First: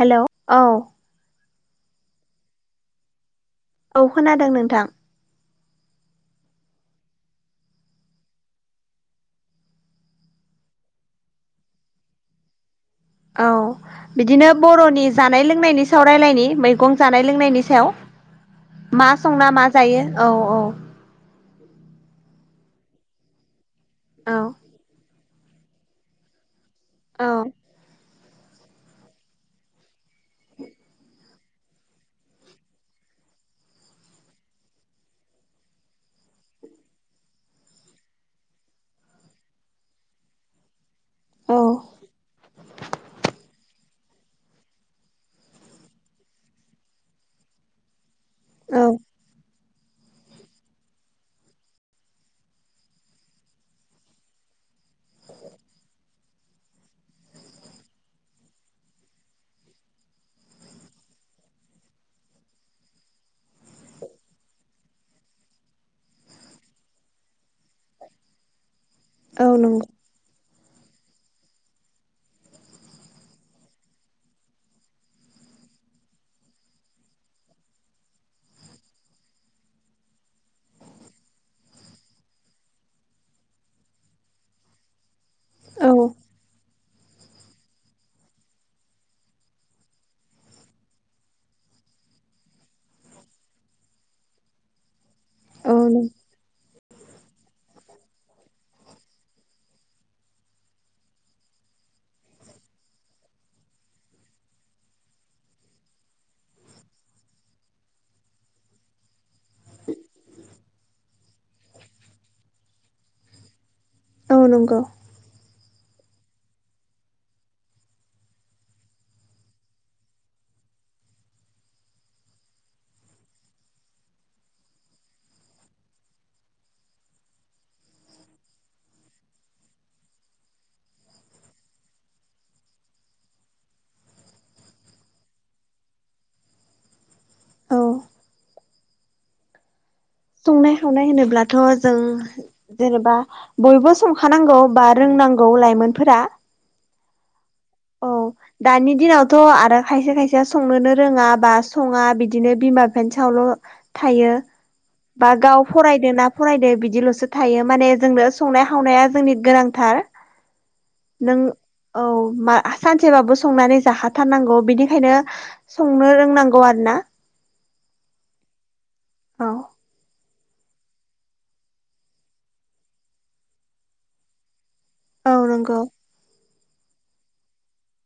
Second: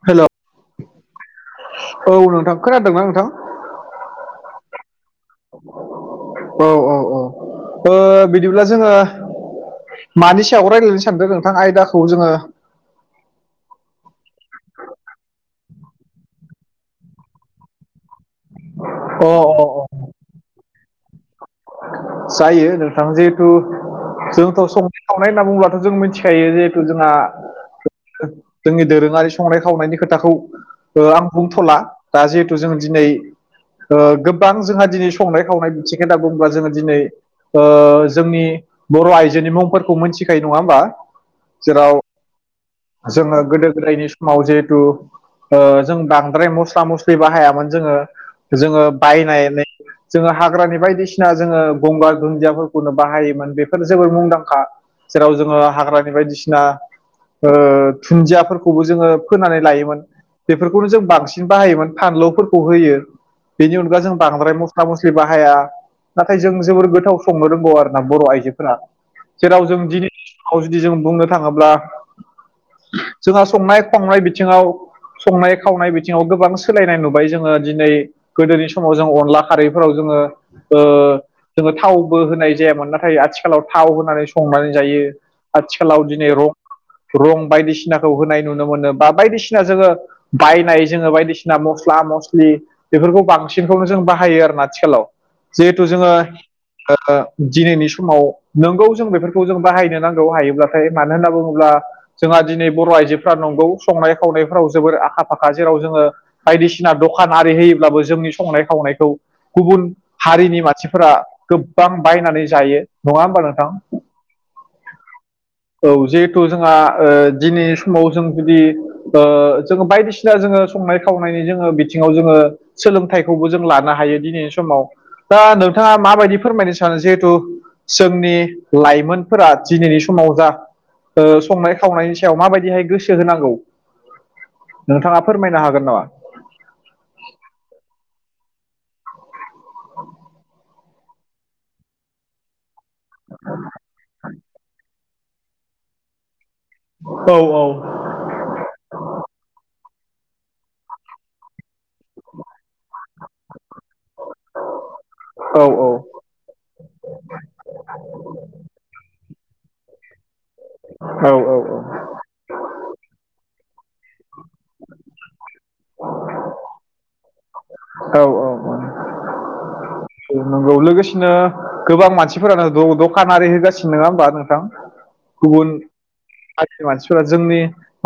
हेल' औ औ नोंथां खोनादोंना नोंथां। औ खोनादों नोंथां। औ औ औ बिदिब्ला जोङो। मानि सायाव रायज्लायनो सानदों नोंथां आयदाखौ जोङो। औ। बिदिनो बर'नि जानाय लोंनायनि सायाव रायलायनि मैगं जानाय लोंनायनि सायाव। मा संना अ मा अ जायो औ औ। जायो नोंथाङा जिहेथु औ जोंथ' संनाय खावनाय होनना बुङोबथ' जों मिथि। खायो जिहेथु जोंहा जोंनि दोरोङारि संनाय खावनायनि खोथाखौ। आं बुंथ'ला दा जिहेथु जोंङो दिनै। गोबां जोंहा दिनै संनाय खावनाय बिथिं खोथा बुङोबा जोङो दिनै। जोंनि बर' आइजोनि मुंफोरखौ मोनथिखायो नङा होमबा। औ जेराव जोङो गोदो गोदायनि समाव जिहेथु। जों बांद्राय मस्ला मस्लि बाहायामोन जोङो। जोंङो औ बाय जोंङो हाग्रानि बायदिसिना। बासिना जोङो गंगार दुन्दियाफोरखौनो बाहायोमोन बेफोर जोबोर मुंदांखा। जेराव जोङो हाग्रानि बायदिसिना। दुन्दियाफोरखौबो जोङो फोनानै लायोमोन। बेफोरखौनो जों बांसिन बाहायोमोन फानलुफोरखौ होयो। बेनि अनगा जों बांद्राय मस्ला मस्लि बाहाया। नाथाय जों जोबोर गोथाव संनो रोंगौ आरोना बर' आइजोफोरा औ जेराव जों नंगौ दिनै। जुदि जों बुंनो थाङोब्ला जोंहा संनाय खावनाय बिथिङाव। संनाय खावनाय बिथिङाव गोबां सोलायनाय नुबाय जोङो दिनै। गोदोनि समाव जों अनला खारैफोराव जोङो। जोङो थावबो होनाय जायामोन नाथाय आथिखालाव थाव होनानै संनानै जायो। औ आथिखालाव दिनै रं रं बायदिसिनाखौ होनाय नुनो मोनो बा बायदिसिना जोङो। बायनाय जोङो बायदिसिना मस्ला मस्लि। बेफोरखौ बांसिनखौनो जों बाहायो आरोना आथिखालाव औ जिहेथु जोङो। दिनैनि समाव नोंगौ जों बेफोरखौ जों बाहायनो नांगौ हायोब्लाथाय मानो होनना बुङोब्ला। जोंहा दिनै बर' आइजोफ्रा नंगौ संनाय खावनायफ्राव जोबोर आखा फाखा जेराव जोङो। बायदिसिना दखान आरि होयोब्लाबो जोंनि संनाय खावनायखौ गुबुन। हारिनि मानसिफोरा गोबां बायनानै जायो नङा होमबा नोंथां। औ नंगौ। औ जिहेथु जोंहा दिनै समाव जों जुदि। ओ जोखो फाइफ‌ सिथार जोंङो संनाय खावनायनि जोङो बिथिङाव जोङो। सोलोंथाइखौबो जों लानो हायो दिनैनि समाव। दा नोंथाङा माबायदि फोरमायनो सानो जिहेथु। जोंनि लाइमोनफोरा दिनैनि समाव जा। ओ संनाय खावनायनि सायाव माबायदिहाय गोसो होनांगौ नोंथाङा फोरमायनो हागोन नामा? औ। संनाय खावनाय होनोब्लाथ' जों जेनेबा बयबो संखानांगौ बा। रोंनांगौ लाइमोनफोरा। औ औ। औ दानि दिनावथ' आरो खायसे खायसे संनोनो रोङा बा सङा बिदिनो बिमा। पेन्सआवल' थायो बा औ गाव फरायदों ना। फरायदो बिदिल'सो थायो माने जोंनो संनाय खावनाया जोंनि गोनांथार। औ नों औ औ। औ मा सानसेबाबो संनानै जाहाथारनांगौ बिनिखायनो। संनो रोंनांगौ आरो ना। औ औ औ। नंगौ लोगोसेनो गोबां मानसिफोरानो दखानारि होगासिनो नङा होमबा नोंथां? औ गुबुन नंगौ जाथिनि मानसिफोरा जोंनि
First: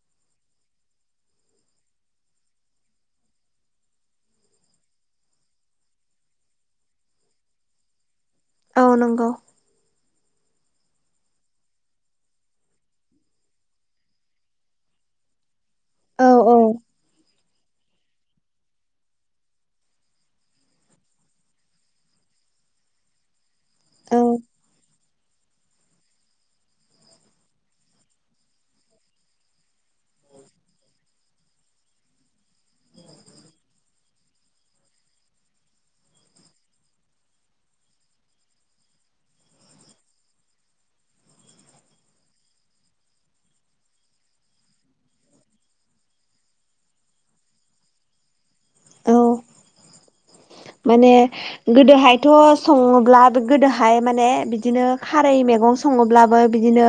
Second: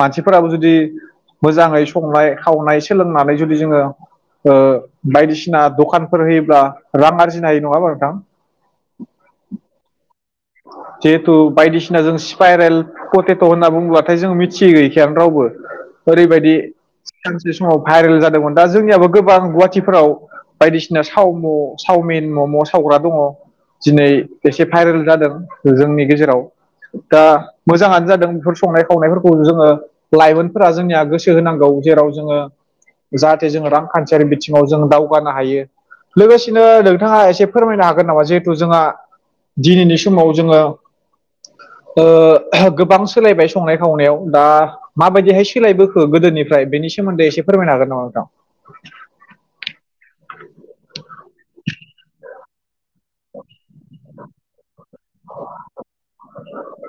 मानसिफोराबो जुदि मोजाङै संनाय खावनाय सोलोंनानै जुदि जोङो ओ बायदिसिना दखानफोर होयोब्ला रां आरजिनो हायो नङा होनबा नोंथां? औ नंगौ। जिहेथु बायदिसिना जों स्पाइरेल पथेथ' होनना बुंङोलाथाय जोङो मिथियै गैयैखायानो रावबो। औ ओरैबायदि औ बे समाव भाइरेल जादोंमोन दा जोंनियाबो गोबां गुवाहाटिफोराव बायदिसिना सावम' सावमिन मम' सावग्रा दङ दिनै औ एसे भाइरेल जादों। जोंनि गेजेराव दा मोजाङानो जादों बेफोर संनाय खावनायफोरखौ जोङो लाइमोनफोरा जोंनिया गोसो होनांगौ जेराव जोङो जाहाथे जोङो रांखान्थियारि बिथिङाव जों दावगानो हायो। लोगोसेनो नोंथाङा एसे फोरमायनो हागोन नामा जिहेथु जोंहा दिनैनि समाव जोङो गोबां ओ सोलायबाय संनाय खावनायाव दा माबायदिहाय सोलायबोखो गोदोनिफ्राय बेनि सोमोन्दै एसे फोरमायनो हागोन नामा नोंथां? औ माने गोदोहाय थ' सङोब्ला गोदोहाय माने बिदिनो खारै मैगं सङोब्लाबो बिदिनो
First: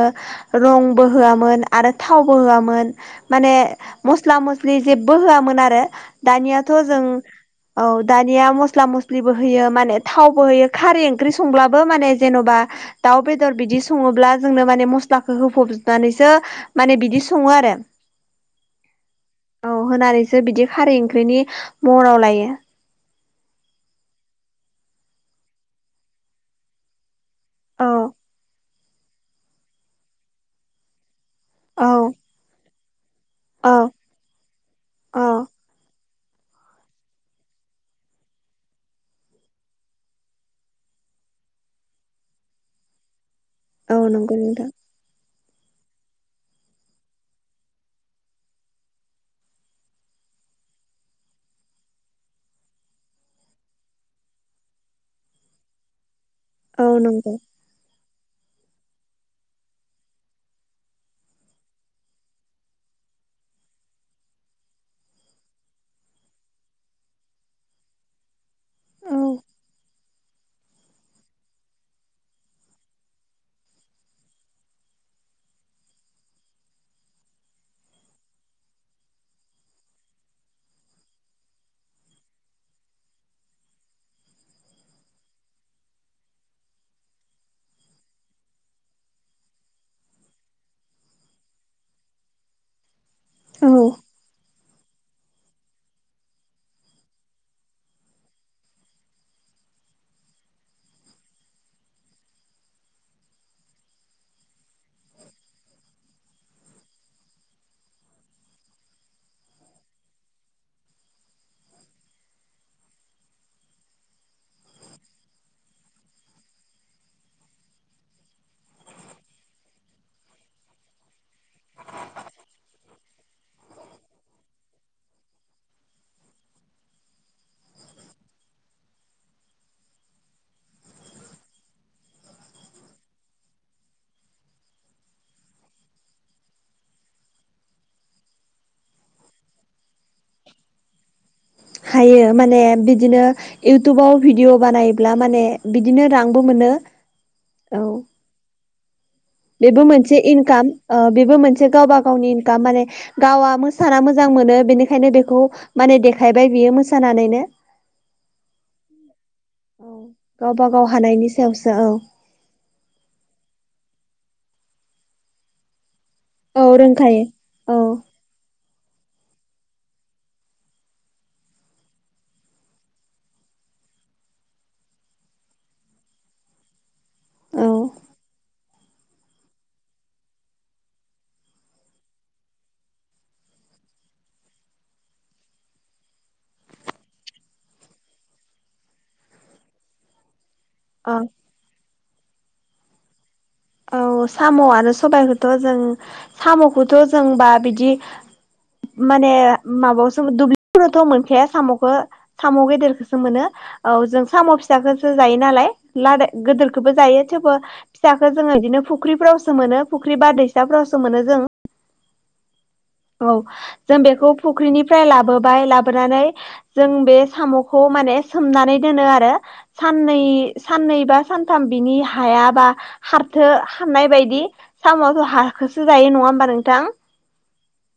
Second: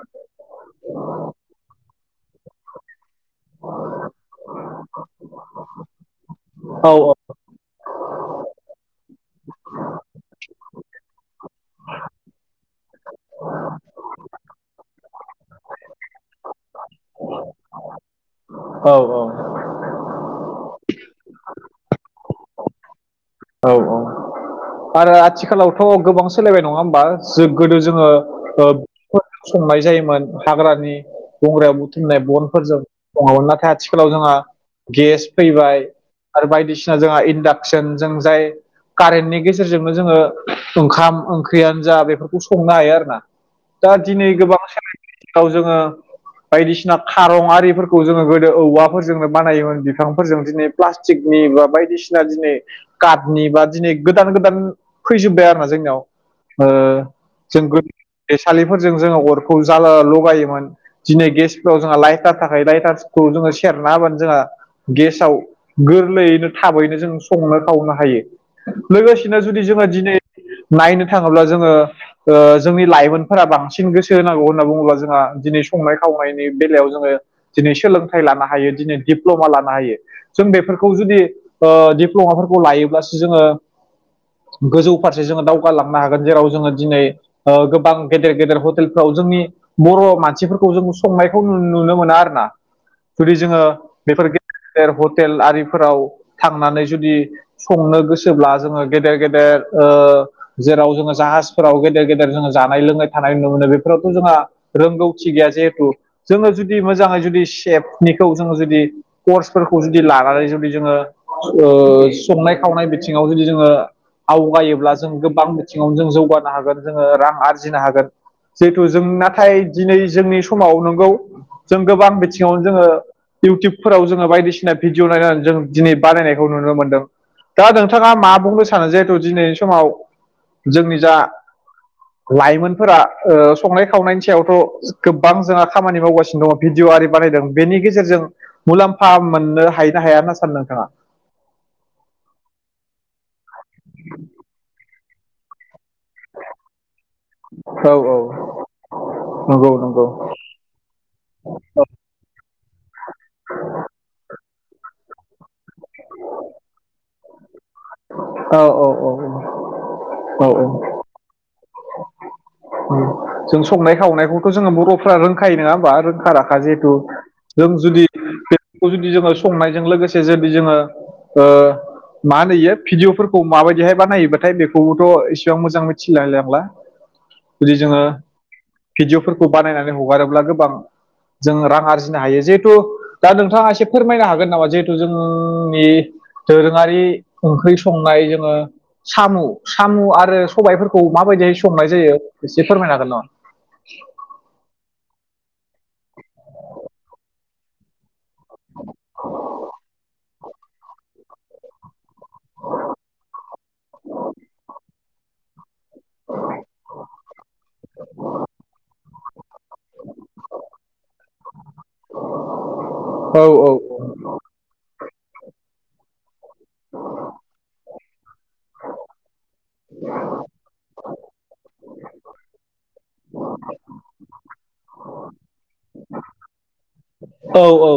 रंबो होआमोन आरो थावबो होआमोन माने मस्ला मस्लि जेबो होआमोन आरो दानियाथ' औ जों औ दानिया मस्ला मस्लिबो होयो माने थावबो होयो। खारै ओंख्रि संब्लाबो माने जेन'बा दाउ बेदर बिदि सङोब्ला जोंनो माने मस्ला स्लाखौ होफबनानैसो माने बिदि सङो आरो औ औ। औ होनानैसो बिदि खारै ओंख्रिनि महराव लायो। औ औ। आरो आथिखालावथ' गोबां सोलायबाय नङा होमबा जों गोदो औ जोङो। ओ संनाय जायोमोन हाग्रानि गंग्रायाव औ बुथुमनाय बनफोरजों सङोमोन नाथाय औ आथिखालाव जोंहा गेस औ फैबाय आरो बायदिसिना जोंहा इन्डाक्सन जों जाय कारेन्टनि गेजे जेरजोंनो जोङो ओंखाम ओंख्रियानो जा बेफोरखौ संनो हायो आरोना दा औ दिनै नंगौ गोबां नोंथां सोलायनय दिनाव जोङो बायदिसिना खारं आरिफोरखौ जोङो गोदो औवाफोरजोंनो बानायोमोन बिफांफोरजों दिनै प्लास्टिकनि बा बायदिसिना दिनै काटनि बा दिनै गोदान गोदान फैजोबबाय आरोना जोंनियाव ओ औ नंगौ जों गो दैसालिफोरजों जोङो अरखौ जाला लगायोमोन दिनै गेसफ्राव जोंहा लाइटार थाखाय लाइटारखौ जोङो सेरना होबानो जोंहा गेसाव गोरलैयैनो थाबैनो जों संनो खावनो हायो औ लोगोसेनो जुदि जोङो दिनै नायनो थाङोब्ला जोङो ओ जोंनि लाइमोनफोरा बांसिन गोसो होनांगौ होनना बुङोब्ला जोंहा दिनै संनाय खावनायनि बेलायाव जोङो दिनै सोलोंथाइ लानो हायो दिनै दिप्ल'मा लानो हायो। जों बेफोरखौ जुदि ओ दिप्ल'माफोरखौ लायोब्लासो जोङो गोजौ फारसे जोङो दावगालांनो हागोन जेराव जोङो दिनै ओ गोबां गेदेर गेदेर हटेलफ्राव जोंनि बर' मानसिफोरखौ जों संनायखौ नुनो मोना आरो ना जुदि जोङो औ बेफोर गे देर हटेल आरिफोराव थांनानै जुदि संनो गोसोब्ला जोङो गेदेर गेदेर ओ जेराव जोङो जाहाजफोराव गेदेर गेदेर जोङो जानाय लोंनाय थानाय नुनो मोनो बेफोरावथ' जोंहा रोंगौथि गैया जिहेथु जोङो जुदि मोजाङै जुदि सेफनिखौ जोङो जुदि कर्सफोरखौ जुदि लानानै जुदि जोङो ओ संनाय खावनाय बिथिङाव जुदि जो ङो आवगायोब्ला जों गोबां बिथिङावनो जों जौगानो हागोन जोङो रां आरजिनो हागोन जिहेथु जों नाथाय दिनै जोंनि समाव नंगौ जों गोबां बिथिङावनो जोङो इउटुबफोराव जोङो बायदिसिना भिडिय' नायनानै जों दिनै बानायनायखौ नुनो मोनदों दा नोंथाङा मा बुंनो सानो जिहेथु दिनैनि समाव जोंनि जा लाइमोनफोरा ओ संनाय खावनायनि सायावथ' गोबां जोंहा खामानि मावगासिनो दङ भिडिय' आरि बानायदों बेनि गेजेरजों मुलाम्फा मोननो हायो ना हाया होनना सानो नोंथाङा हायो माने बिदिनो इउटुबाव भिडिअ बानायब्ला माने बिदिनो रांबो मोनो औ नंगौ बेबो नंगौ मोनसे इनकाम ओ बेबो मोनसे गावबा गावनि इनकाम माने गावआ मोसाना मोजां मोनो बेनिखायनो बेखौ माने देखायबाय बियो मोसानानैनो औ औ औ औ औ गावबा गाव औ हानायनि सायावसो औ जों संनाय खावनायखौथ' जोङो बर'फ्रा रोंखायो नङा होमबा रोंखा रा खा औ जेथु रोंखायो जों औ जुदि खौ जुदि जोङो संनायजों लोगोसे जुदि जोङो ओ मा होनो इयो भिडिय'फोरखौ माबायदिहाय बानायोबाथाय बेखौबोथ' एसेबां मोजां मिथिलालाय लांला औ जुदि जोङो भिडिअ'फोरखौ बानायनानै हगारोब्ला गोबां जोङो रां आरजिनो हायो जिहेथु दा नोंथाङा एसे फोरमायनो हागोन नामा जिहेथु जोंनि दोरोङारि ओंख्रि संनाय जोङो साम' साम' आरो सबायाइफोरखौ माबायदिहाय संनाय जायो एसे फोरमायनो हागोन नामा? औ साम' आरो सबायखौथ' जों साम'खौथ' जोंबा बिदि माने माबायावसो दुब्लिफोरावथ' मोनखाया साम'खौ साम' गेदेरखौसो मोनो औ जों साम' फिसाखौसो जायो नालाय लादाय गिदिरखौबो जायो थेवबो फिसाखौ जोङो बिदिनो फुख्रिफ्रावसो मोनो फुख्रि बारदैसाफोरावसो मोनो जों औ जों बेखौ फुख्रिनिफ्राय लाबोबाय लाबोनानै जों बे साम'खौ माने सोमनानै दोनो आरो साननै साननै बा सानथाम बिनि हायाबा हारथो हाननाय बायदि साम'आथ' हाखोसो जायो नङा होमबा नोंथां औ औ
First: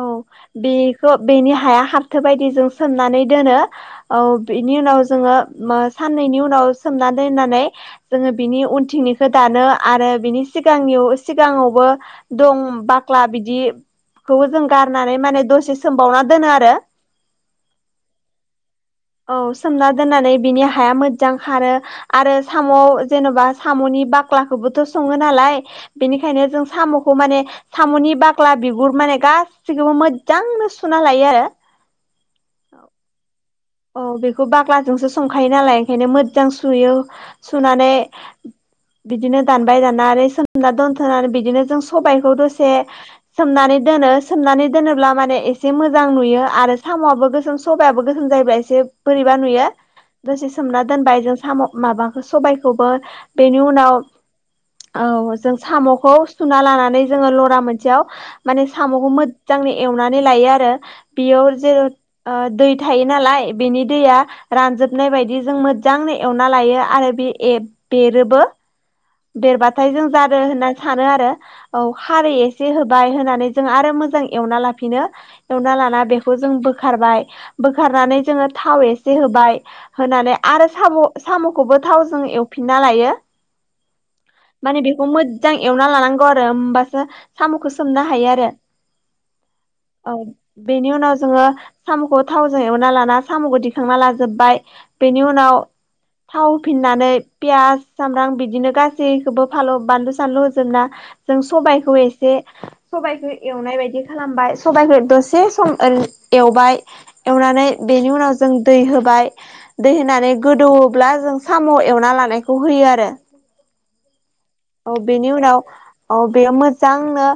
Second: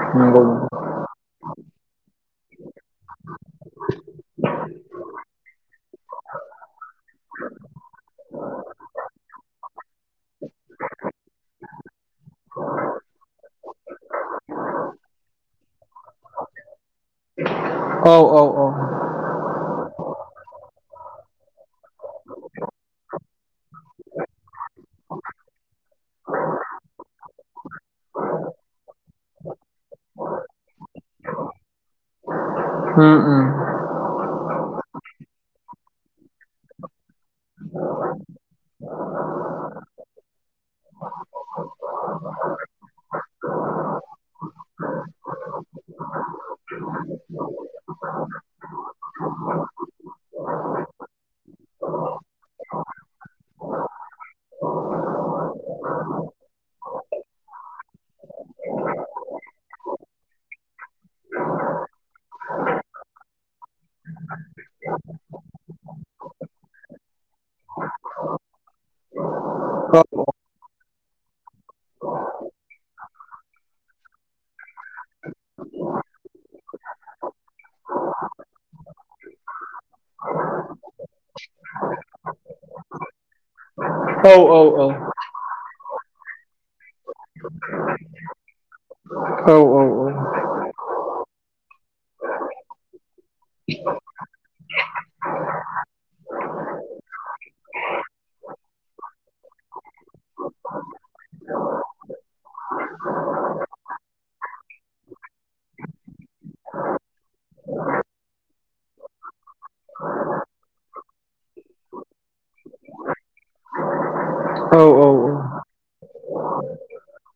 औ नंगौ नंगौ बेखौ बेनि हाया हाबथो बायदि जों सोमनानै दोनो औ बिनि उनाव जोङो साननैनि उनाव सोमना दोननानै जोङो बिनि उनथिंनिखौ दानो आरो बिनि सिगांनि सिगाङावबो दं बाख्ला बिदि खौबो जों गारनानै माने दसे सोमबावना दोनो आरो। औ औ औ। औ सोमना दोननानै बिनि हाया मोजां खारो आरो साम'। जेन'बा साम'नि बाख्लाखौबोथ' सङो नालाय बेनिखायनो जों साम'खौ माने साम'नि बाग्ला बिगुर माने गाैखौबो मोजांनो सुना लायो आरो। ओम ओम औ बेखौ बाग्लाजोंसो संखायो नालाय ओंखायनो मोजां सुयो सुनानै बिदिनो दानबाय दान नानै सोमना दोनथ'नानै बिदिनो जों सबायखौ दसे सोमनानै दोनो सोमनानै दोनोब्ला माने एसे मोजां नुयो आरो साम'आबो गोसोम सबायाबो गोसोम जायोबा एसे बोरैबा नुयो दसे सोमना दोनबाय जों साम' माबाखौ सबायखौबो बेनि उनाव औ जों साम'खौ सुना लानानै जोङो लरा मोनसेयाव माने साम'खौ मोजांनो एवनानै लायो आरो। बेयाव जेर' दै थायो नालाय बेनि दैया रानजोबनाय बायदि जों मोजांनो एवना लायो आरो बे ए बेरोबो देरबाथाय जों जादों होनना सानो आरो औ खारै एसे होबाय होनानै जों आरो मोजां एवना लाफिनो एवना लाना बेखौ जों बोखारबाय बोखारनानै जोङो थाव एसे होबाय होनानै आरो साम' साम'खौबो थावजों एवफिनना लायो औ औ माने औ बेखौ मोजां एवना लानांगौ आरो होमबासो साम'खौ सोमनो हायो आरो औ औ औ‌ बेनि उनाव जोङो साम'खौ थावजों एवना लाना साम'खौ दिखांना लाजोबबाय। बेनि उनाव थाव होफिननानै पियास सामब्राम बिदिनो गासैखौबो फाल' बानलु सानलु होजोबना जों सबायखौ एसे सबाइखौ एवनाय बायदि खालामबाय सबाइखौ दसे सम एवबाय एवनानै बेनि उनाव जों दै होबाय दै होनानै गोदौब्ला जों साम' एवना लानायखौ होयो आरो। औ बेनि उनाव औ बेयो मोजांनो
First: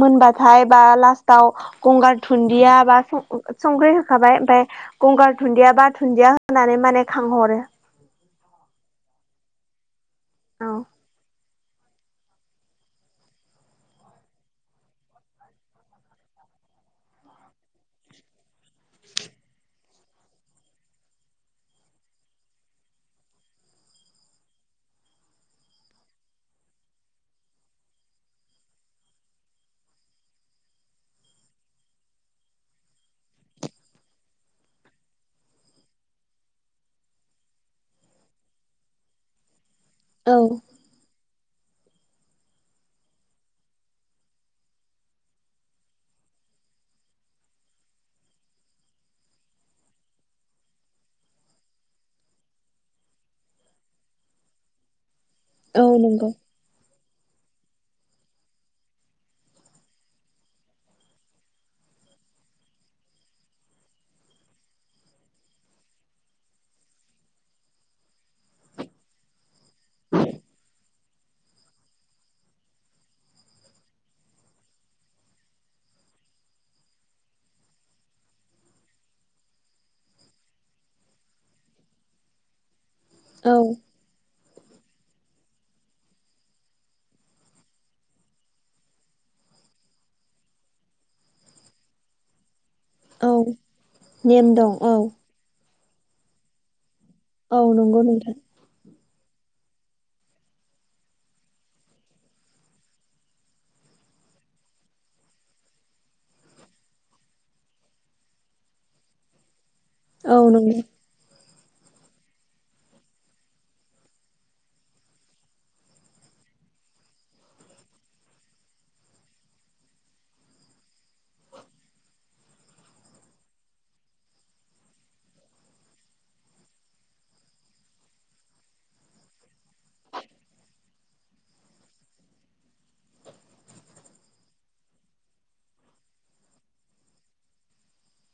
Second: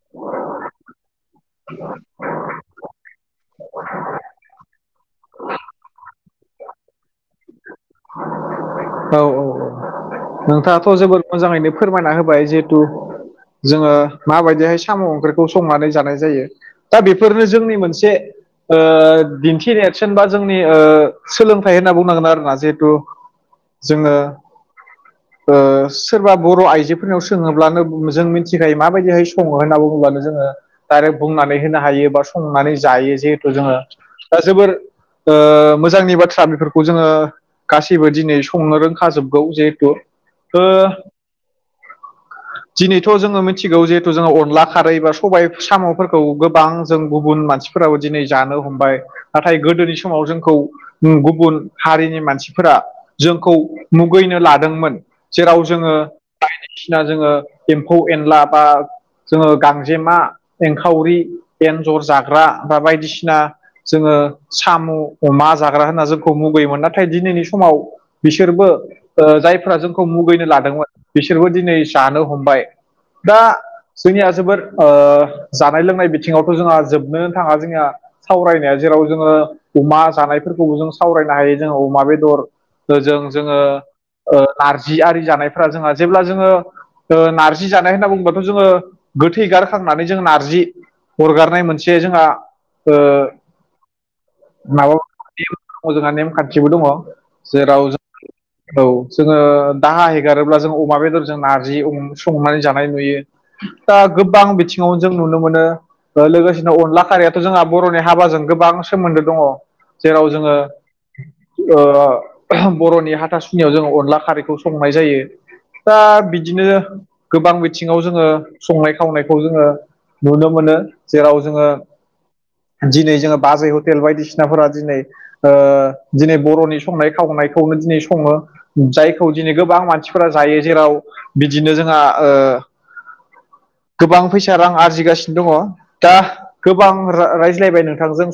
मोनबाथाय बा लास्टाव गंगार दुन्दिया बा संख्रि होखाबाय ओमफफ्राय गंगार दुन्दिया बा दुन्दिया होनानै माने खांहरो। औ औ औ। औ नोंथाङाथ' जोबोद मोजाङैनो फोरमायना होबाय जिहेथु जोङो माबायदिहाय साम' ओंख्रिखौ संनानै जानाय जायो। दा बेफोरनो जोंनि मोनसे ओ दिन्थिनायेरसोन बा जोंनि सोलोंथाइ होनना बुंनांगोन आरो ना जिहेथु जोङो ओ सोरबा बर' आइजोफोरनियाव सोङोब्लानो जों मिथिखायो माबायदिहाय सङो होनना बुङोब्लानो जोङो डायरेक्ट बुंनानै होनो हायो बा संनानै जायो जिहेथु जोङो दा जोबोर ओ मोजांनि बाथ्रा बेफोरखौ जोङो गासैबो दिनै संनो रोंखाजोबगौ जिहेथु औ ओ दिनैथ' जोङो मिथिगौ जिहेथु जोङो अनला खारै बा सबाय साम'फोरखौ गोबां जों गुबुन मानसि फोरावो दिनै जानो हमबाय नाथाय गोदोनि समाव जोंखौ गुबुन हारिनि मानसिफोरा जोंखौ मुगैनो लादोंमोन जेराव औ जोङो नंगौ ना जोङो एम्फौ एनला बा जोङो गांजेमा एंखावरि एन्जर जाग्रा बा बायदिसिना जोङो साम' अमा जाग्रा होनना जोंखौ मुगैयोमोन नाथाय दिनैनि समाव बिसोरबो ओ जायफ्रा जोंखौ मुगैनो लादोंमोन बिसोरबो दिनै जानो हमबाय। दा जोंनिया जोबोर ओ जानाय लोंनाय बिथिङावथ' जोंहा जोबनोन थाङा जोंनिया सावरायनाया जेराव जोङो अमा जानायफोरखौबो जों सावरायनो हायो जोङो अमा बेदर जों औ जोङो ओ नारजि आरि जानायफ्रा जोंहा जेब्ला जोङो ओ नार्जि जानाय होनना बुङोबाथ' जोङो गोथै गारखांनानै जोंङो नारजि हरगारनाय मोनसे जोंहा ओ औ नेम दं माब औ द जोंहा नेमखान्थिबो दङ। औ जेराव नंगौ जों नोंथां औ जोङो दाहाइ हेगारोब्ला जों अमा बेदरजों नारजि संनानै जानाय नुयो। दा गोबां बिथिङाव जों नुनो मोनो ओ लोगोसेनो अनला खारियाथ' जोंहा बर'नि हाबाजों गोबां सोमोन्दो दङ। जेराव औ जोङो नंगौ ओ‌ बर'नि हाटा सुनियाव जोङो अनला खारैखौ संनाय जायो। दा बिदिनो गोबां बिथिङाव जोङो संनाय खावनायखौ जोङो नुनो मोनो। जेराव जोङो दिनै जोङो बाजै हटेल बायदिसिनाफोरा दिनै ओ दिनै बर'नि संनाय खावनायखौनो दिनै सङो। जायखौ दिनै गोबां मानसिफोरा जायो जेराव बिदिनो जोंहा ओ गोबां फैसा रां आरजिगासिनो दङ दा गोबां राय रायज्लायबाय नोंथांजों